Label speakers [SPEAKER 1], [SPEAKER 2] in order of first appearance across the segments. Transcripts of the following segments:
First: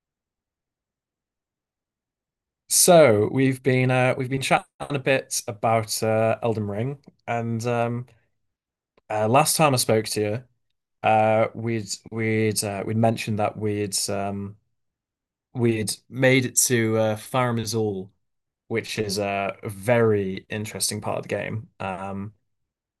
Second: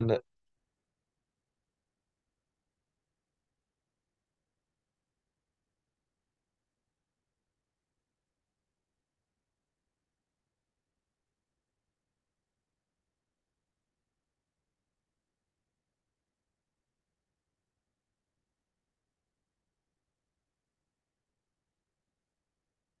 [SPEAKER 1] N-
[SPEAKER 2] So we've been chatting a bit about Elden Ring, and last time I spoke to you, we'd mentioned that we'd made it to Farum Azula, which is a very interesting part of the game.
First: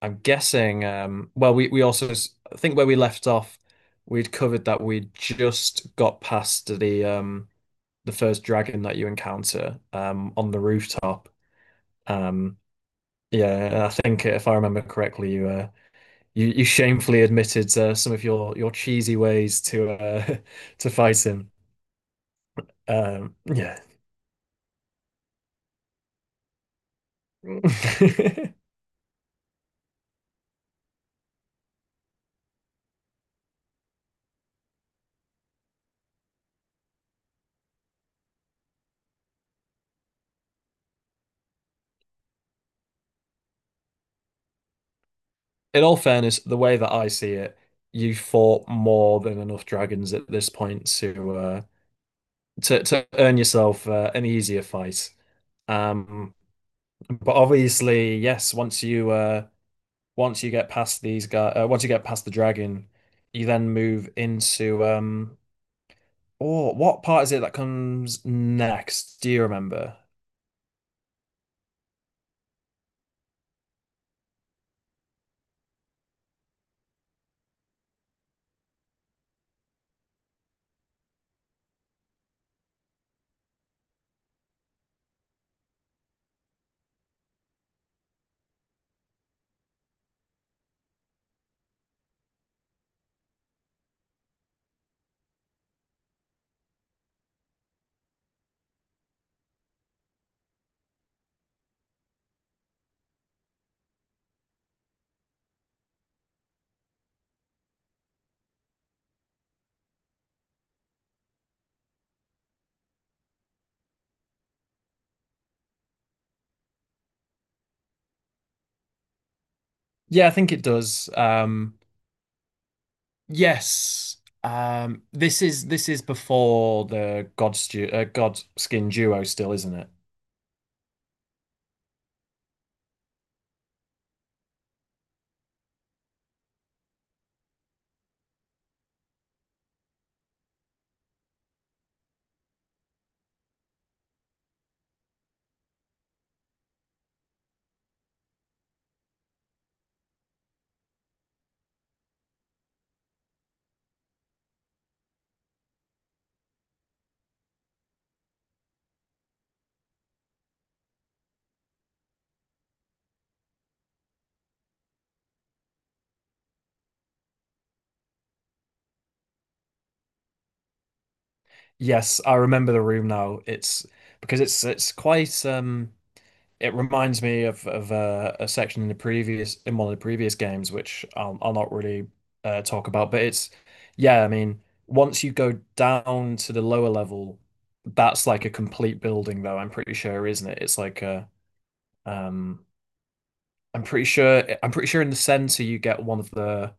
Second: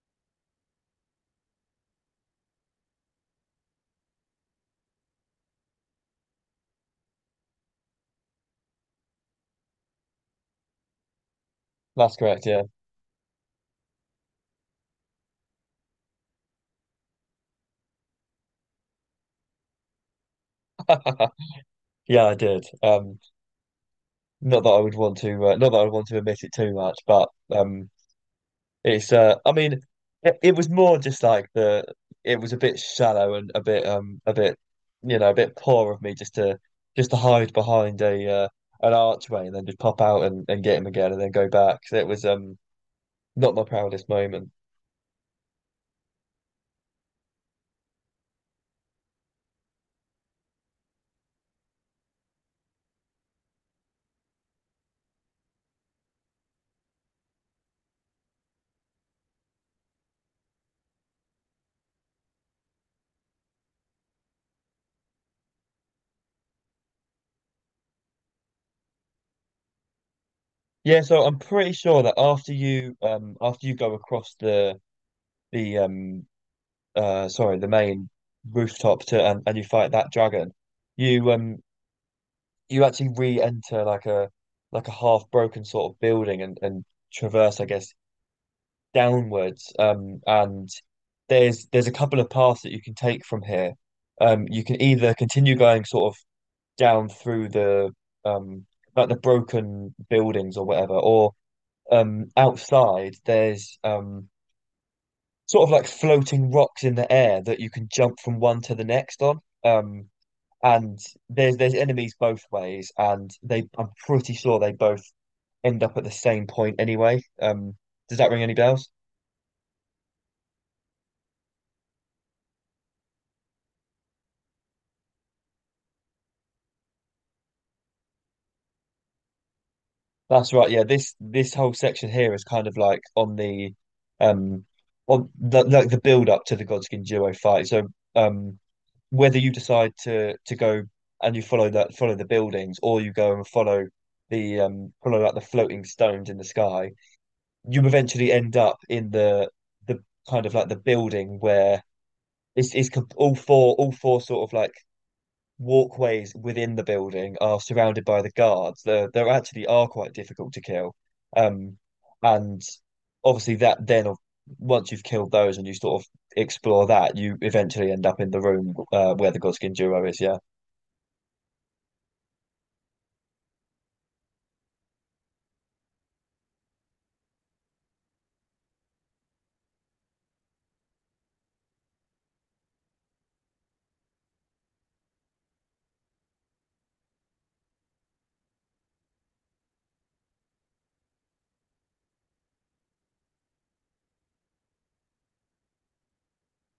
[SPEAKER 2] I'm guessing. I think where we left off, we'd covered that we'd just got past the first dragon that you encounter on the rooftop.
[SPEAKER 1] That's correct,
[SPEAKER 2] Um,
[SPEAKER 1] yeah.
[SPEAKER 2] Yeah, I think if I remember correctly, you shamefully admitted some of your cheesy ways to to fight him.
[SPEAKER 1] Yeah, I did.
[SPEAKER 2] Um, yeah.
[SPEAKER 1] Not that I would want to, not that I would want to admit it too much, but it's. I mean, it was more just like the. It was a bit shallow and a bit, a bit, a bit poor of me just to hide behind a an archway and then just pop out and get him again and then go back. So it was not my proudest moment.
[SPEAKER 2] In all fairness, the way that I see it, you fought more than enough dragons at this point to to earn yourself an easier fight. Um, but obviously, yes, once you get past these guys, once you get past the dragon, you then move into. Oh, what part is it that comes next? Do you remember?
[SPEAKER 1] Yeah, so I'm pretty sure that after you go across the the um the main rooftop to and you fight that dragon, you um you actually re-enter like a half broken sort of building and traverse, I guess, downwards. And there's a couple of paths that you can take from here. You can either continue going sort of down through the um like the broken buildings or whatever, or outside there's sort of like floating rocks in the air that you can jump from one to the next on. Um, and there's enemies both ways, and they I'm pretty sure they both end up at the same point anyway. Does that ring any bells?
[SPEAKER 2] Yeah, I think it does. Yes. This is before the God duo still, isn't it?
[SPEAKER 1] That's right. Yeah, this whole section here is kind of like um on the, like the build up to the Godskin duo fight. So um whether you decide to go and you follow the buildings or you go and follow the follow like the floating stones in the sky, you eventually end up in the kind of like the building where it's all four sort of like walkways within the building are surrounded by the guards. They actually are quite difficult to kill. Um, and obviously that then of once you've killed those and you sort of explore that, you eventually end up in the room where the Godskin duo is. Yeah.
[SPEAKER 2] Yes, I remember the room now. It's because it's quite it reminds me of a section in the previous in one of the previous games, which I'll not really talk about, but I mean, once you go down to the lower level, that's like a complete building, though. I'm pretty sure, isn't it? It's like a um, I'm pretty sure in the center you get one of the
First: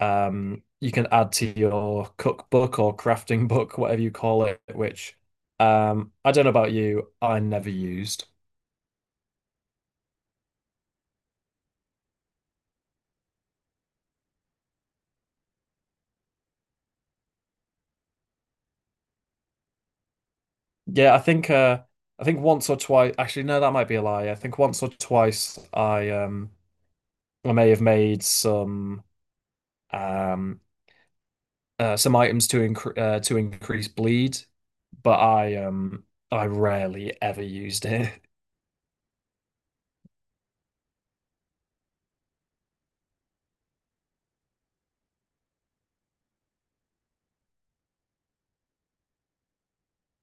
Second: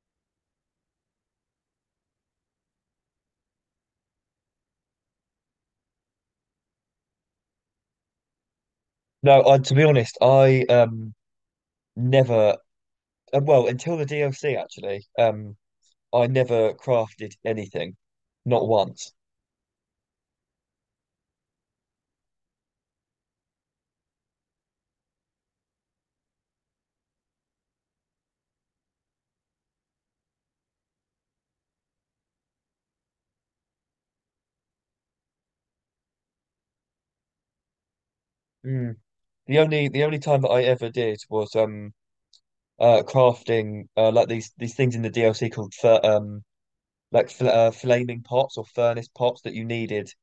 [SPEAKER 2] you can add to your cookbook or crafting book, whatever you call it, which I don't know about you, I never used.
[SPEAKER 1] No, to be honest, I never well until the DLC actually I never crafted anything, not once.
[SPEAKER 2] Yeah, I think once or twice. Actually, no, that might be a lie. I think once or twice I may have made um some items to increase bleed, but I rarely ever used it.
[SPEAKER 1] Mm. The only time that I ever did was crafting like these things in the DLC called fir like fl flaming pots or furnace pots that you needed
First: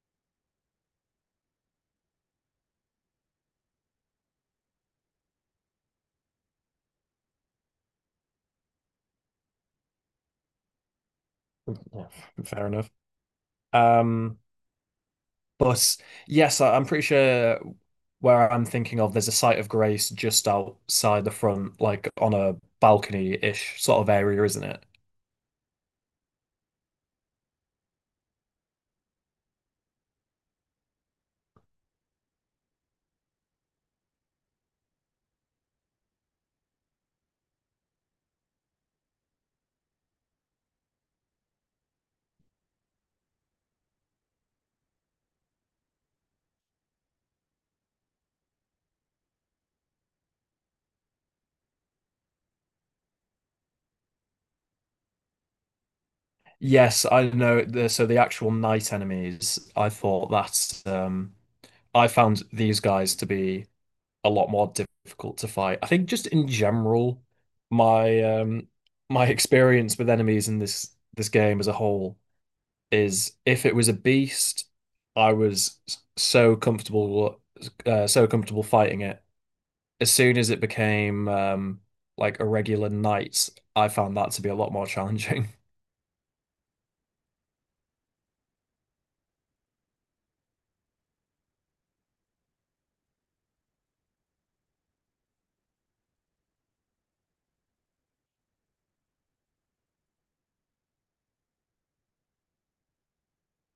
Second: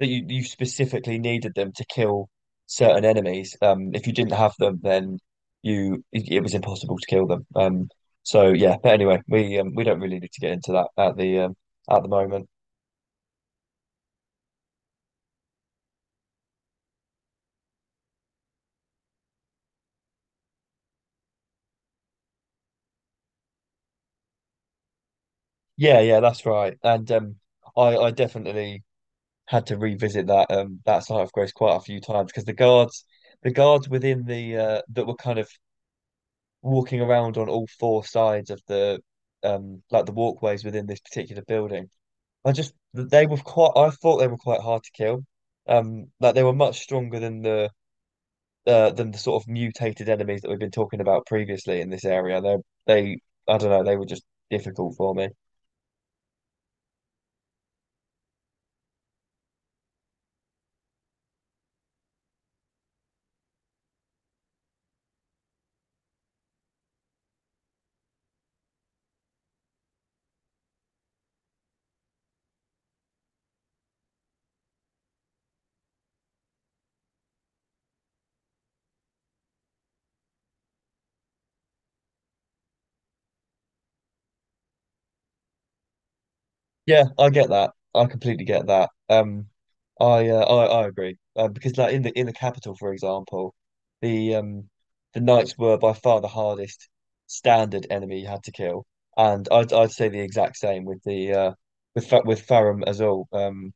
[SPEAKER 1] that you specifically needed them to kill certain enemies. If you didn't have them, then you it was impossible to kill them. So yeah, but anyway, we don't really need to get into that at
[SPEAKER 2] Yeah,
[SPEAKER 1] the moment.
[SPEAKER 2] fair enough. Um but Yes, I, I'm pretty sure where I'm thinking of there's a site of grace just outside the front like on a balcony-ish sort of area, isn't it?
[SPEAKER 1] Yeah, yeah, that's right. And I definitely had to revisit that site of grace quite a few times because the guards within the that were kind of walking around on all four sides of the like the walkways within this particular building. I just they were quite I thought they were quite hard to kill. Um, like they were much stronger than the sort of mutated enemies that we've been talking about previously in this area. They I don't know, they were just difficult for me.
[SPEAKER 2] Yes, I know. The, so the actual night enemies, I thought that's I found these guys to be a lot more difficult to fight. I think just in general, my um, my experience with enemies in this game as a whole is if it was a beast, I was s- so comfortable fighting it. As soon as it became like a regular knight, I found that to be a lot more challenging.
[SPEAKER 1] Yeah, I get that. I completely get that. I agree. Because like in the capital, for example, the um the knights were by far the hardest standard enemy you had to kill, and I'd say the exact same with the with Fa with Farum Azula.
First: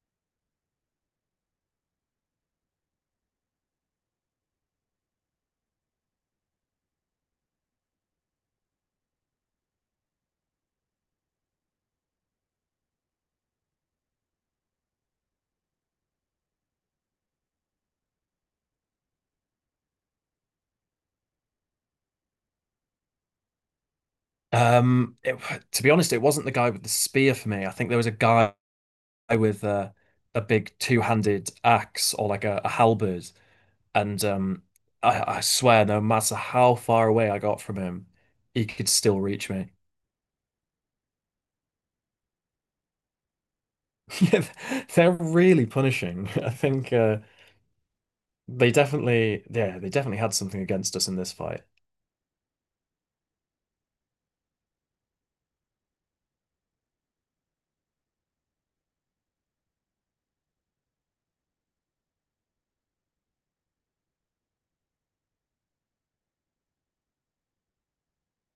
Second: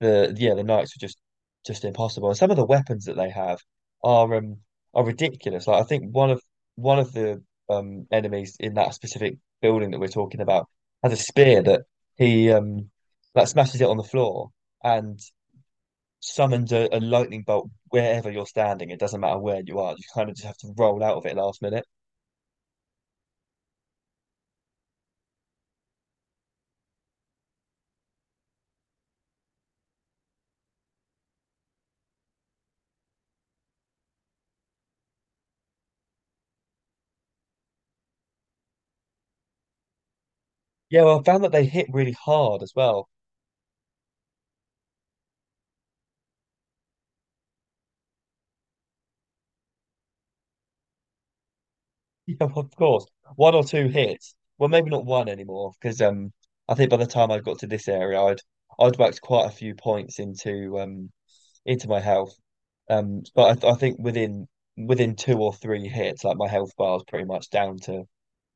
[SPEAKER 1] The knights are just impossible. And some of the weapons that they have are um are ridiculous. Like I think one of the enemies in that specific building that we're talking about has a spear that he that smashes it on the floor and summons a lightning bolt wherever you're standing. It doesn't matter where you are. You kind of just have to roll out of it last minute.
[SPEAKER 2] Um, it, to be honest, it wasn't the guy with the spear for me. I think there was a guy with a big two-handed axe or like a halberd, and I swear, no matter how far away I got from him, he could still reach me.
[SPEAKER 1] Yeah, well, I found that they hit really hard as well.
[SPEAKER 2] Yeah, they're really punishing. I think they definitely, yeah, they definitely had something against us in this fight.
[SPEAKER 1] Yeah, of course. One or two hits. Well, maybe not one anymore, because I think by the time I got to this area, I'd whacked quite a few points into my health. But I think within within two or three hits, like my health bar is pretty much down to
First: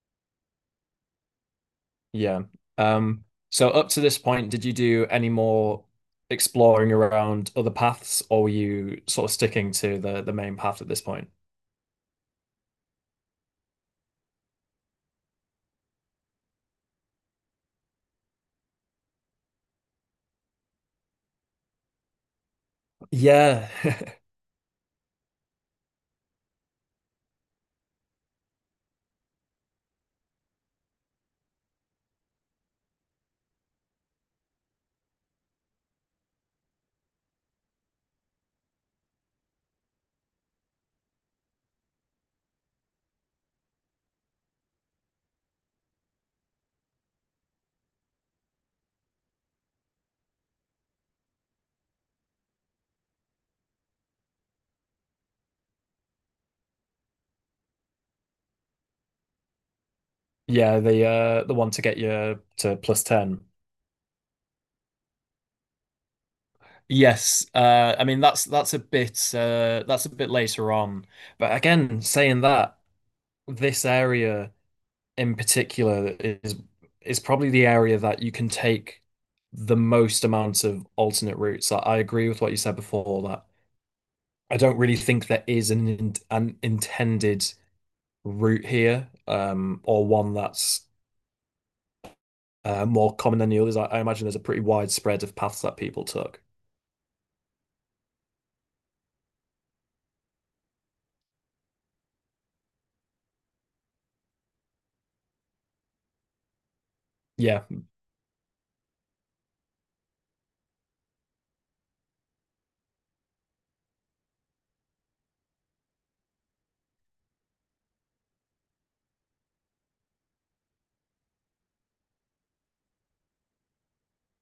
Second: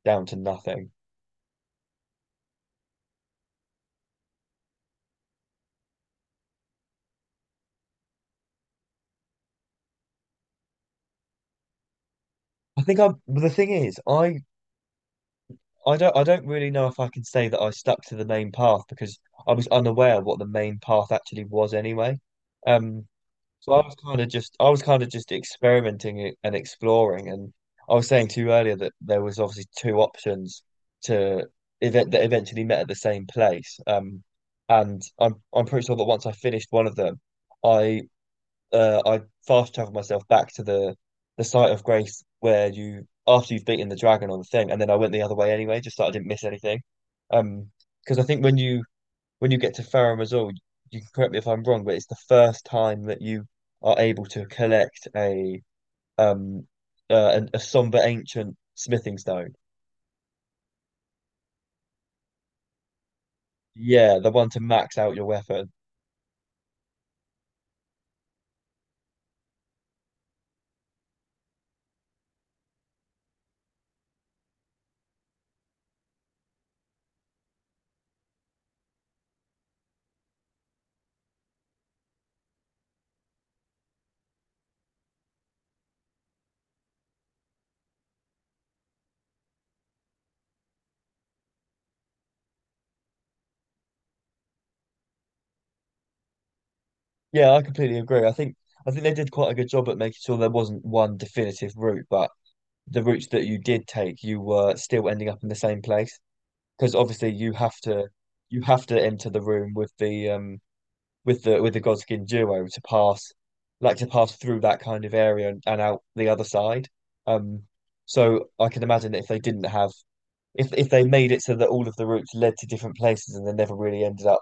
[SPEAKER 1] down to nothing.
[SPEAKER 2] Yeah. Um, so up to this point, did you do any more exploring around other paths, or were you sort of sticking to the main path at this point?
[SPEAKER 1] I think I'm. But The thing is, I don't really know if I can say that I stuck to the main path because I was unaware what the main path actually was anyway. Um,
[SPEAKER 2] Yeah.
[SPEAKER 1] So I was kind of just I was kind of just experimenting and exploring, and I was saying to you earlier that there was obviously two options to eventually met at the same place. And I'm pretty sure that once I finished one of them, I I fast traveled myself back to the site of grace where you after you've beaten the dragon on the thing, and then I went the other way anyway, just so I didn't miss anything. Um, because I think when you get to Fareham as well, you can correct me if I'm wrong, but it's the first time that you are able to collect um a somber ancient smithing stone.
[SPEAKER 2] Yeah, the one to get you to plus 10.
[SPEAKER 1] Yeah, the one to max out your weapon.
[SPEAKER 2] Yes. I mean that's a bit later on. But again, saying that, this area in particular is probably the area that you can take the most amount of alternate routes. I agree with what you said before that I don't really think there is an intended route here, or one that's more common than the others. I imagine there's a pretty wide spread of paths that people took.
[SPEAKER 1] Yeah, I completely agree. I think they did quite a good job at making sure there wasn't one definitive route, but the routes that you did take, you were still ending up in the same place because obviously
[SPEAKER 2] Yeah,
[SPEAKER 1] you have to enter the room with the with the Godskin duo to pass, like to pass through that kind of area and out the other side. Um, so I can imagine that if they didn't have if they made it so that all of the routes led to different places and they never really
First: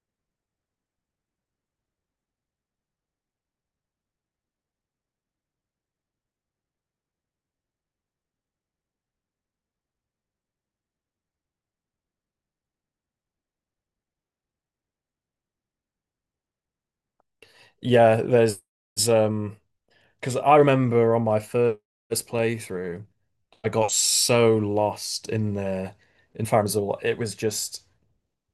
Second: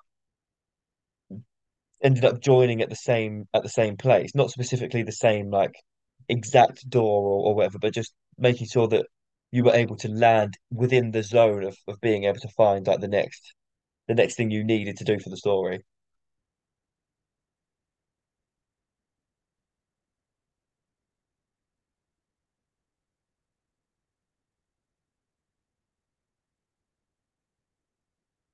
[SPEAKER 1] ended up joining at the same place, not specifically the same like exact door or whatever, but just making sure that you were able to land within the zone of being able to find like the next thing you needed to do for the story.
[SPEAKER 2] yeah. There's um, because I remember on my first playthrough, I got so lost in the in Farazul. It was just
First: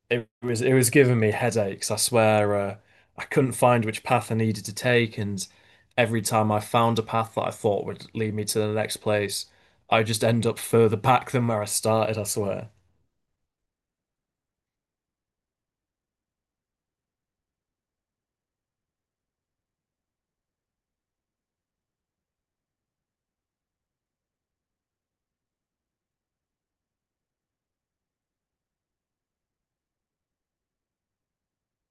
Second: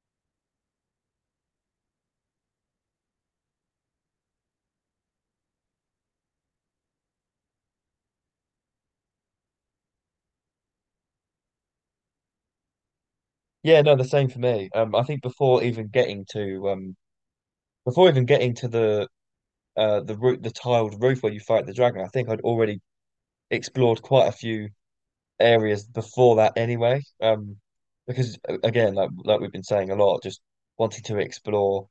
[SPEAKER 2] it was giving me headaches. I swear, I couldn't find which path I needed to take, and every time I found a path that I thought would lead me to the next place, I just end up further back than where I started, I swear.
[SPEAKER 1] Yeah, no, the same for me. I think before even getting to before even getting to the roof, the tiled roof where you fight the dragon, I think I'd already explored quite a few areas before that anyway. Because again, like we've been saying a lot, just wanting to explore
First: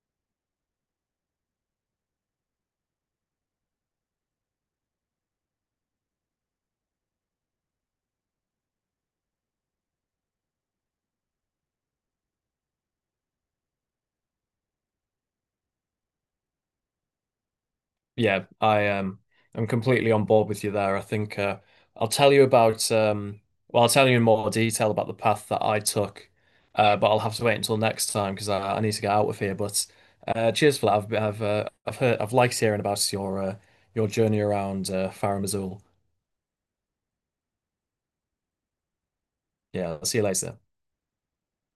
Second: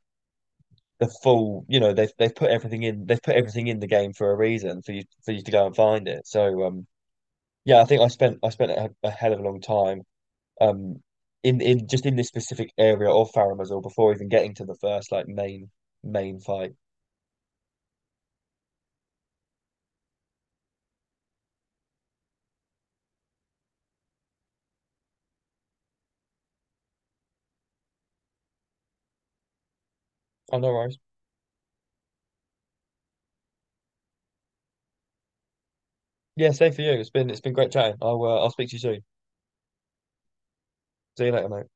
[SPEAKER 1] the full, you know, they've put everything in, they've put everything in the game for a reason for you to go and find it. So yeah, I think I spent a hell of a long time um in just in this specific area of Faramazor before even getting to the first like main main fight.
[SPEAKER 2] Yeah, I um I'm completely on board with you there. I think I'll tell you about well I'll tell you in more detail about the path that I took, but I'll have to wait until next time because I need to get out of here. But
[SPEAKER 1] Oh no
[SPEAKER 2] cheers for that.
[SPEAKER 1] worries.
[SPEAKER 2] I've liked hearing about your journey around Farum Azula.
[SPEAKER 1] Yeah, same for you. It's been great chatting. I'll speak to you soon.
[SPEAKER 2] Yeah, I'll see you later.
[SPEAKER 1] See you later, mate.